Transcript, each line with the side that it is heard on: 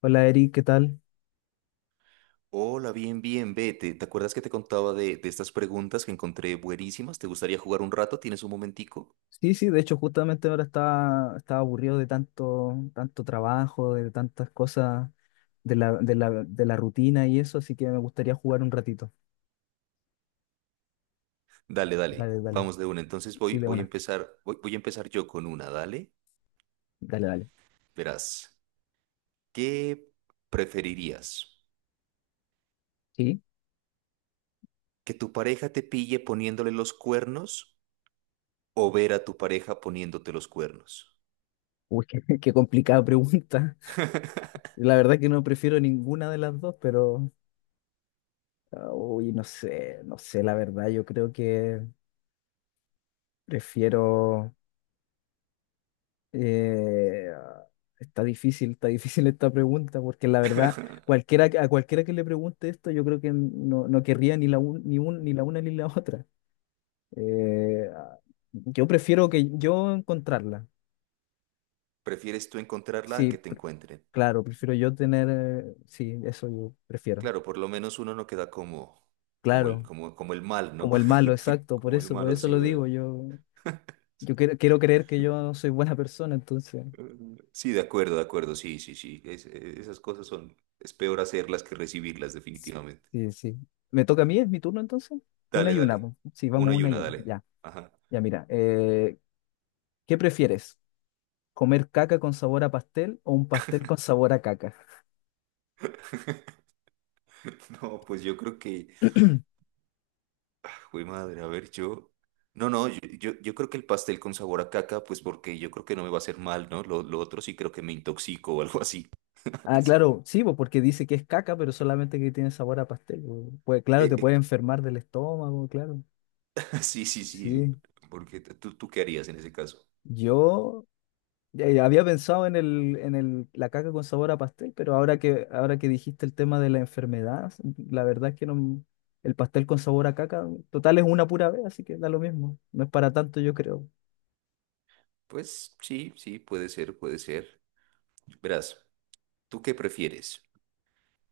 left: Hola Eric, ¿qué tal?
right: Hola, bien, bien, vete. ¿Te acuerdas que te contaba de estas preguntas que encontré buenísimas? ¿Te gustaría jugar un rato? ¿Tienes un momentico?
left: Sí, sí, de hecho justamente ahora estaba aburrido de tanto trabajo, de tantas cosas, de la rutina y eso, así que me gustaría jugar un ratito.
right: Dale, dale.
left: Dale, dale.
right: Vamos de una. Entonces
left: Sí,
right: voy,
left: de
right: voy a
left: una.
right: empezar, voy, voy a empezar yo con una, dale.
left: Dale, dale.
right: Verás, ¿qué preferirías?
left: Sí.
right: ¿Que tu pareja te pille poniéndole los cuernos o ver a tu pareja poniéndote los cuernos?
left: Uy, qué complicada pregunta. La verdad que no prefiero ninguna de las dos, pero, ah, uy, no sé, no sé, la verdad, yo creo que prefiero. Eh, está difícil, está difícil esta pregunta, porque la verdad, a cualquiera que le pregunte esto, yo creo que no querría ni la una ni la otra. Eh, yo prefiero que yo encontrarla.
right: ¿Prefieres tú encontrarla a
left: Sí,
right: que te encuentren?
left: claro, prefiero yo tener, sí, eso yo prefiero.
right: Claro, por lo menos uno no queda como, como el,
left: Claro,
right: como, como el mal, ¿no?
left: como el malo, exacto,
right: Como el
left: por
right: malo,
left: eso
right: sí,
left: lo digo,
right: ¿verdad?
left: yo quiero creer que yo soy buena persona, entonces.
right: Mm, sí, de acuerdo, sí, sí, sí. Esas cosas son, es peor hacerlas que recibirlas, definitivamente.
left: Sí, sí. ¿Me toca a mí? ¿Es mi turno entonces? Una
right: Dale,
left: y una.
right: dale.
left: Po. Sí, vamos
right: Una y
left: una y
right: una,
left: una.
right: dale.
left: Ya,
right: Ajá.
left: ya mira. ¿Qué prefieres? ¿Comer caca con sabor a pastel o un pastel con sabor a caca?
right: No, pues yo creo que, uy, madre, a ver, yo. No, no, yo creo que el pastel con sabor a caca, pues porque yo creo que no me va a hacer mal, ¿no? Lo otro sí creo que me intoxico o algo así.
left: Ah, claro, sí, po, porque dice que es caca, pero solamente que tiene sabor a pastel. Po. Pues claro,
right: Eh,
left: te puede
right: eh,
left: enfermar del estómago, claro.
right: sí, sí, sí.
left: Sí.
right: Porque tú qué harías en ese caso.
left: Yo. Había pensado en el, la caca con sabor a pastel, pero ahora que dijiste el tema de la enfermedad, la verdad es que no, el pastel con sabor a caca, total es una pura vez, así que da lo mismo. No es para tanto, yo creo.
right: Pues sí, sí, puede ser, puede ser. Verás, ¿tú qué prefieres?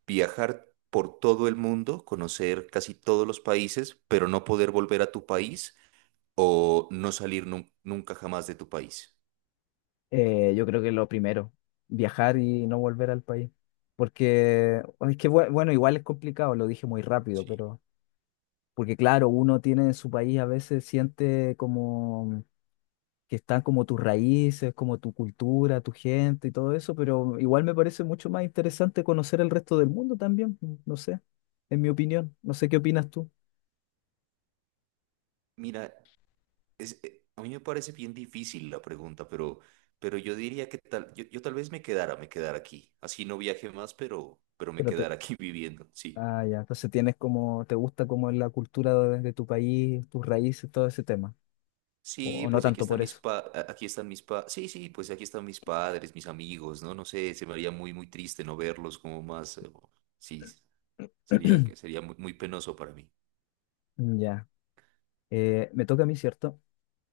right: Viajar por todo el mundo, conocer casi todos los países, pero no poder volver a tu país o no salir nunca jamás de tu país?
left: Yo creo que lo primero, viajar y no volver al país. Porque es que, bueno, igual es complicado, lo dije muy rápido,
right: Sí.
left: pero porque claro, uno tiene en su país a veces siente como que están como tus raíces, como tu cultura, tu gente y todo eso, pero igual me parece mucho más interesante conocer el resto del mundo también, no sé, en mi opinión, no sé qué opinas tú,
right: Mira, a mí me parece bien difícil la pregunta, pero yo diría que tal, yo tal vez me quedara aquí. Así no viaje más, pero me
left: pero te.
right: quedara aquí viviendo, sí.
left: Ah, ya, entonces tienes como, te gusta como la cultura de tu país, tus raíces, todo ese tema,
right: Sí,
left: o no
right: pues aquí
left: tanto
right: están
left: por
right: mis
left: eso.
right: pa, sí, sí, pues aquí están mis padres, mis amigos, ¿no? No sé, se me haría muy, muy triste no verlos como más, sí, Sería que sería muy, muy penoso para mí.
left: Ya. Me toca a mí, ¿cierto?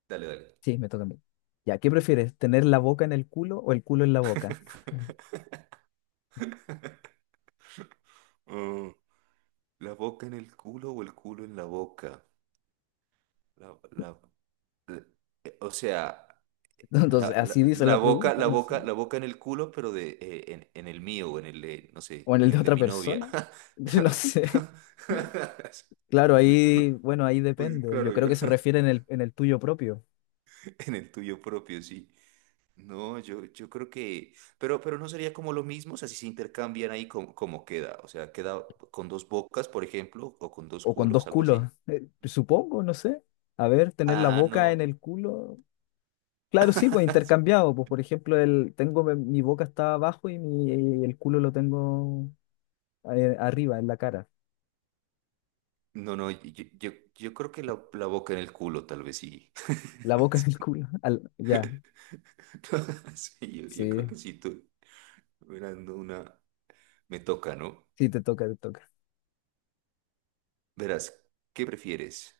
right: Dale, dale.
left: Sí, me toca a mí. Ya, ¿qué prefieres, tener la boca en el culo o el culo en la boca?
right: Mm. ¿La boca en el culo o el culo en la boca? La, la- la- o sea,
left: Entonces, así dice
right: la
left: la
right: boca,
left: pregunta,
right: la
left: no sé.
right: boca, la boca en el culo, pero de en el mío o en el de, no sé,
left: O en el
right: en
left: de
right: el de
left: otra
right: mi novia.
left: persona, no sé. Claro, ahí, bueno, ahí
right: Pues
left: depende. Yo
right: claro,
left: creo que se refiere en el tuyo propio.
right: en el tuyo propio, sí. No, yo creo que, pero no sería como lo mismo, o sea, si se intercambian ahí como queda, o sea, queda con dos bocas, por ejemplo, o con dos
left: O con
right: culos,
left: dos
right: algo
left: culos.
right: así.
left: Supongo, no sé. A ver, tener la
right: Ah,
left: boca en
right: no.
left: el culo. Claro, sí, pues intercambiado. Pues por ejemplo, tengo mi boca está abajo y, el culo lo tengo arriba, en la cara.
right: No, no, yo creo que la boca en el culo, tal vez sí.
left: La boca en
right: Sí,
left: el culo. Ya,
right: no, sí, yo creo
left: sí.
right: que sí, tú, verás, no, una, me toca, ¿no?
left: Sí, te toca, te toca.
right: Verás, ¿qué prefieres?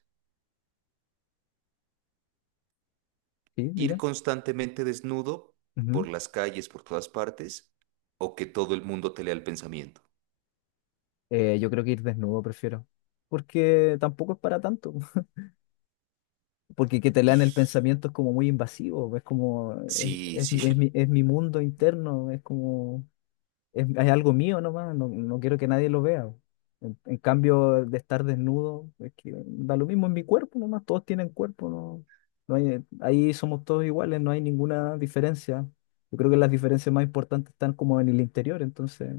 left: Sí,
right: ¿Ir
left: dime.
right: constantemente desnudo
left: Ujú.
right: por las calles, por todas partes, o que todo el mundo te lea el pensamiento?
left: Yo creo que ir desnudo prefiero. Porque tampoco es para tanto. Porque que te lean el
right: Ij.
left: pensamiento es como muy invasivo, es como,
right: Sí,
left: es
right: sí.
left: mi, es mi- es mi mundo interno, hay algo mío nomás, no quiero que nadie lo vea. En cambio, de estar desnudo, es que da lo mismo en mi cuerpo nomás, todos tienen cuerpo, no, no hay- ahí somos todos iguales, no hay ninguna diferencia. Yo creo que las diferencias más importantes están como en el interior, entonces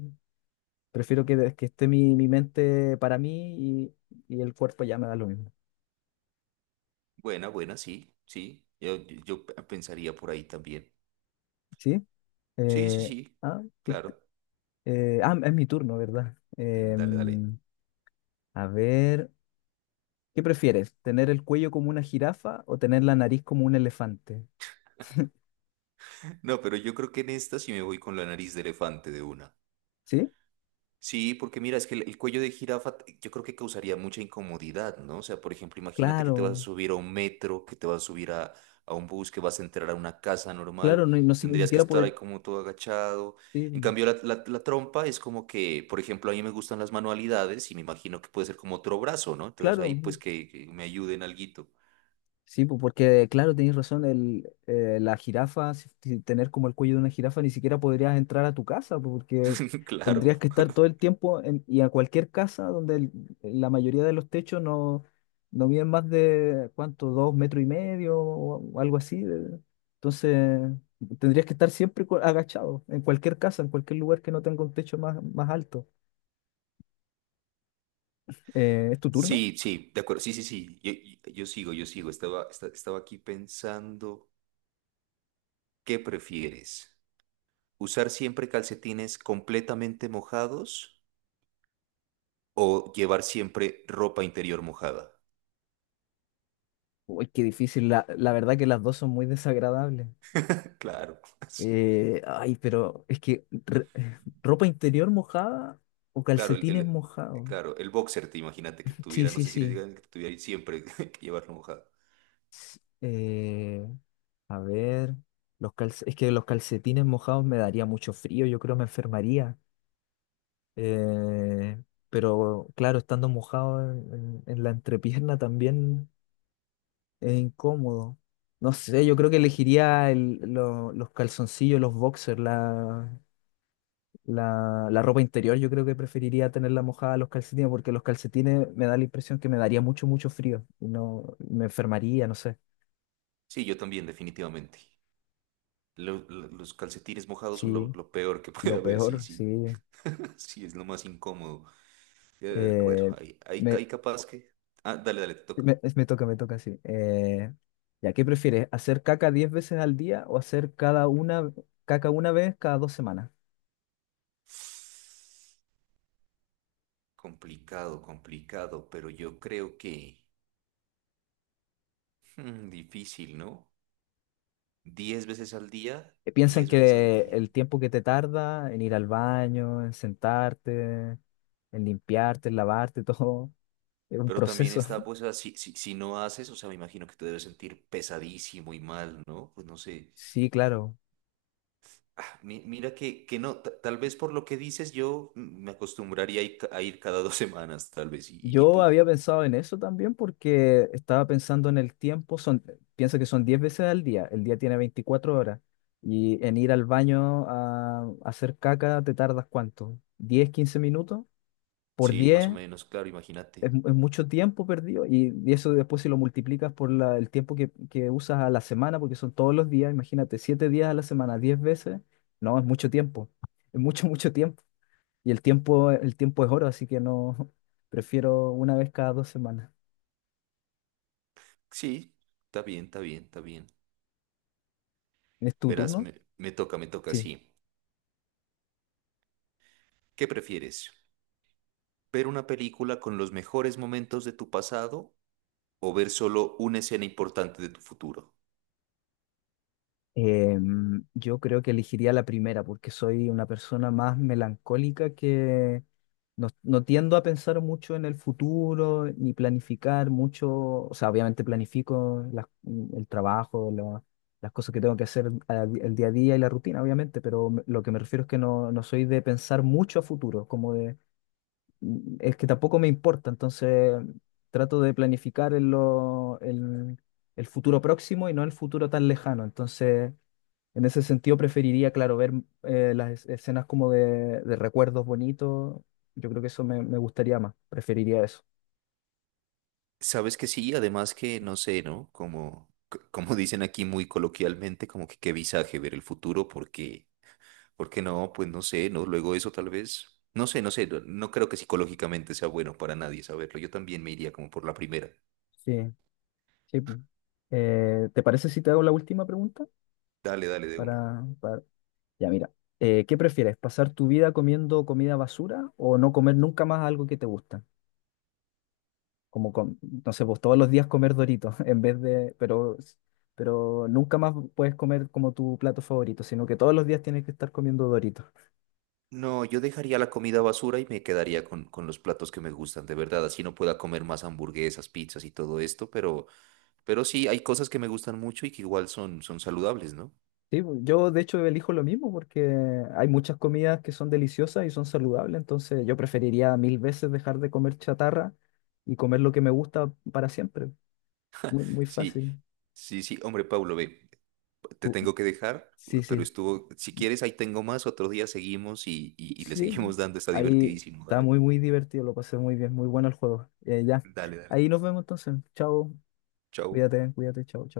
left: prefiero que esté mi mente para mí y el cuerpo ya me da lo mismo.
right: Buena, buena, sí, sí. Yo pensaría por ahí también.
left: ¿Sí?
right: Sí, sí,
left: Eh,
right: sí.
left: ah,
right: Claro.
left: es mi turno, ¿verdad?
right: Dale, dale.
left: A ver, ¿qué prefieres? ¿Tener el cuello como una jirafa o tener la nariz como un elefante?
right: No, pero yo creo que en esta sí me voy con la nariz de elefante de una.
left: ¿Sí?
right: Sí, porque mira, es que el cuello de jirafa yo creo que causaría mucha incomodidad, ¿no? O sea, por ejemplo, imagínate que te vas a
left: Claro,
right: subir a un metro, que te vas a subir a un bus, que vas a entrar a una casa
left: claro,
right: normal,
left: ni
right: tendrías que
left: siquiera
right: estar
left: poder.
right: ahí como todo agachado.
left: Sí,
right: En cambio, la trompa es como que, por ejemplo, a mí me gustan las manualidades y me imagino que puede ser como otro brazo, ¿no? Entonces ahí
left: claro,
right: pues que me ayuden alguito.
left: sí, pues, porque claro, tenéis razón, la jirafa, si tener como el cuello de una jirafa, ni siquiera podrías entrar a tu casa, pues, porque
right: Claro.
left: tendrías que estar todo el tiempo y a cualquier casa donde la mayoría de los techos no miden más de, ¿cuánto? Dos metros y medio o algo así. Entonces, tendrías que estar siempre agachado, en cualquier casa, en cualquier lugar que no tenga un techo más, más alto. ¿Es tu turno?
right: Sí, sí, de acuerdo. Sí, sí, sí. Yo sigo, yo sigo. Estaba aquí pensando, ¿qué prefieres? ¿Usar siempre calcetines completamente mojados o llevar siempre ropa interior mojada?
left: Uy, qué difícil, la verdad que las dos son muy desagradables.
right: Claro,
left: Ay, pero es que ropa interior mojada o
right: claro,
left: calcetines mojados.
right: claro, el boxer, te imagínate que
left: Sí,
right: tuviera, no
left: sí,
right: sé si le
left: sí.
right: digan que tuviera siempre que llevarlo mojado.
left: Eh, a ver, es que los calcetines mojados me daría mucho frío, yo creo me enfermaría. Eh, pero claro, estando mojado en la entrepierna también es incómodo. No sé, yo creo que elegiría los calzoncillos, los boxers. La ropa interior yo creo que preferiría tenerla mojada a los calcetines porque los calcetines me da la impresión que me daría mucho, mucho frío y no me enfermaría, no sé.
right: Sí, yo también, definitivamente. Los calcetines mojados son lo,
left: Sí,
right: lo peor que puede
left: lo
right: haber, sí,
left: peor, sí.
right: sí. Sí, es lo más incómodo. Bueno,
left: Eh, me,
right: ahí capaz que... Ah, dale, dale, te toca.
left: me toca, me toca, sí. ¿Ya qué prefieres? ¿Hacer caca 10 veces al día o hacer cada una caca una vez cada 2 semanas?
right: Complicado, complicado, pero yo creo que... Mm, difícil, ¿no? 10 veces al día,
left: Piensa en
right: 10 veces al
left: que
right: día.
left: el tiempo que te tarda en ir al baño, en sentarte, en limpiarte, en lavarte, todo, es un
right: Pero también
left: proceso.
right: está, pues, así, si no haces, o sea, me imagino que te debes sentir pesadísimo y mal, ¿no? Pues no sé.
left: Sí, claro.
right: Ah, mira que no, tal vez por lo que dices, yo me acostumbraría a ir, a ir cada 2 semanas, tal vez. ¿Y
left: Yo
right: tú?
left: había pensado en eso también porque estaba pensando en el tiempo, son, piensa que son 10 veces al día, el día tiene 24 horas y en ir al baño a hacer caca te tardas cuánto, 10 15 minutos, por
right: Sí, más
left: 10
right: o menos, claro, imagínate.
left: es mucho tiempo perdido y eso después si lo multiplicas por el tiempo que usas a la semana, porque son todos los días, imagínate, 7 días a la semana, 10 veces, no, es mucho tiempo, es mucho, mucho tiempo y el tiempo es oro, así que no, prefiero una vez cada 2 semanas.
right: Sí, está bien, está bien, está bien.
left: ¿Es tu
right: Verás,
left: turno?
right: me toca, me toca,
left: Sí.
right: sí. ¿Qué prefieres? ¿Ver una película con los mejores momentos de tu pasado o ver solo una escena importante de tu futuro?
left: Yo creo que elegiría la primera porque soy una persona más melancólica que no tiendo a pensar mucho en el futuro ni planificar mucho. O sea, obviamente planifico el trabajo, las cosas que tengo que hacer el día a día y la rutina, obviamente, pero lo que me refiero es que no soy de pensar mucho a futuro, como de es que tampoco me importa, entonces trato de planificar en en el futuro próximo y no el futuro tan lejano. Entonces, en ese sentido, preferiría, claro, ver las escenas como de recuerdos bonitos. Yo creo que eso me gustaría más, preferiría eso.
right: Sabes que sí, además que no sé, ¿no? Como dicen aquí muy coloquialmente, como que qué visaje ver el futuro, porque, porque no, pues no sé, ¿no? Luego eso tal vez, no sé, no sé, no, no creo que psicológicamente sea bueno para nadie saberlo. Yo también me iría como por la primera.
left: Sí, sí. Pues. ¿Te parece si te hago la última pregunta?
right: Dale, dale de una.
left: Para, para. Ya, mira. ¿Qué prefieres? ¿Pasar tu vida comiendo comida basura o no comer nunca más algo que te gusta? como com- no sé, pues todos los días comer Doritos en vez de, pero nunca más puedes comer como tu plato favorito, sino que todos los días tienes que estar comiendo Doritos.
right: No, yo dejaría la comida basura y me quedaría con los platos que me gustan, de verdad. Así no pueda comer más hamburguesas, pizzas y todo esto, pero sí hay cosas que me gustan mucho y que igual son, son saludables, ¿no?
left: Sí, pues, yo de hecho elijo lo mismo porque hay muchas comidas que son deliciosas y son saludables, entonces yo preferiría mil veces dejar de comer chatarra y comer lo que me gusta para siempre. Muy, muy
right: Sí,
left: fácil.
right: sí, sí, hombre, Pablo, ve, te
left: Tú-
right: tengo que dejar,
left: Sí,
right: pero
left: sí,
right: estuvo, si quieres, ahí tengo más, otro día seguimos y le
left: sí.
right: seguimos dando, está
left: Ahí
right: divertidísimo,
left: está
right: dale,
left: muy, muy divertido, lo pasé muy bien, muy bueno el juego. Ya,
right: dale, dale,
left: ahí nos vemos entonces. Chao.
right: chao.
left: Cuídate, cuídate, chao, chao.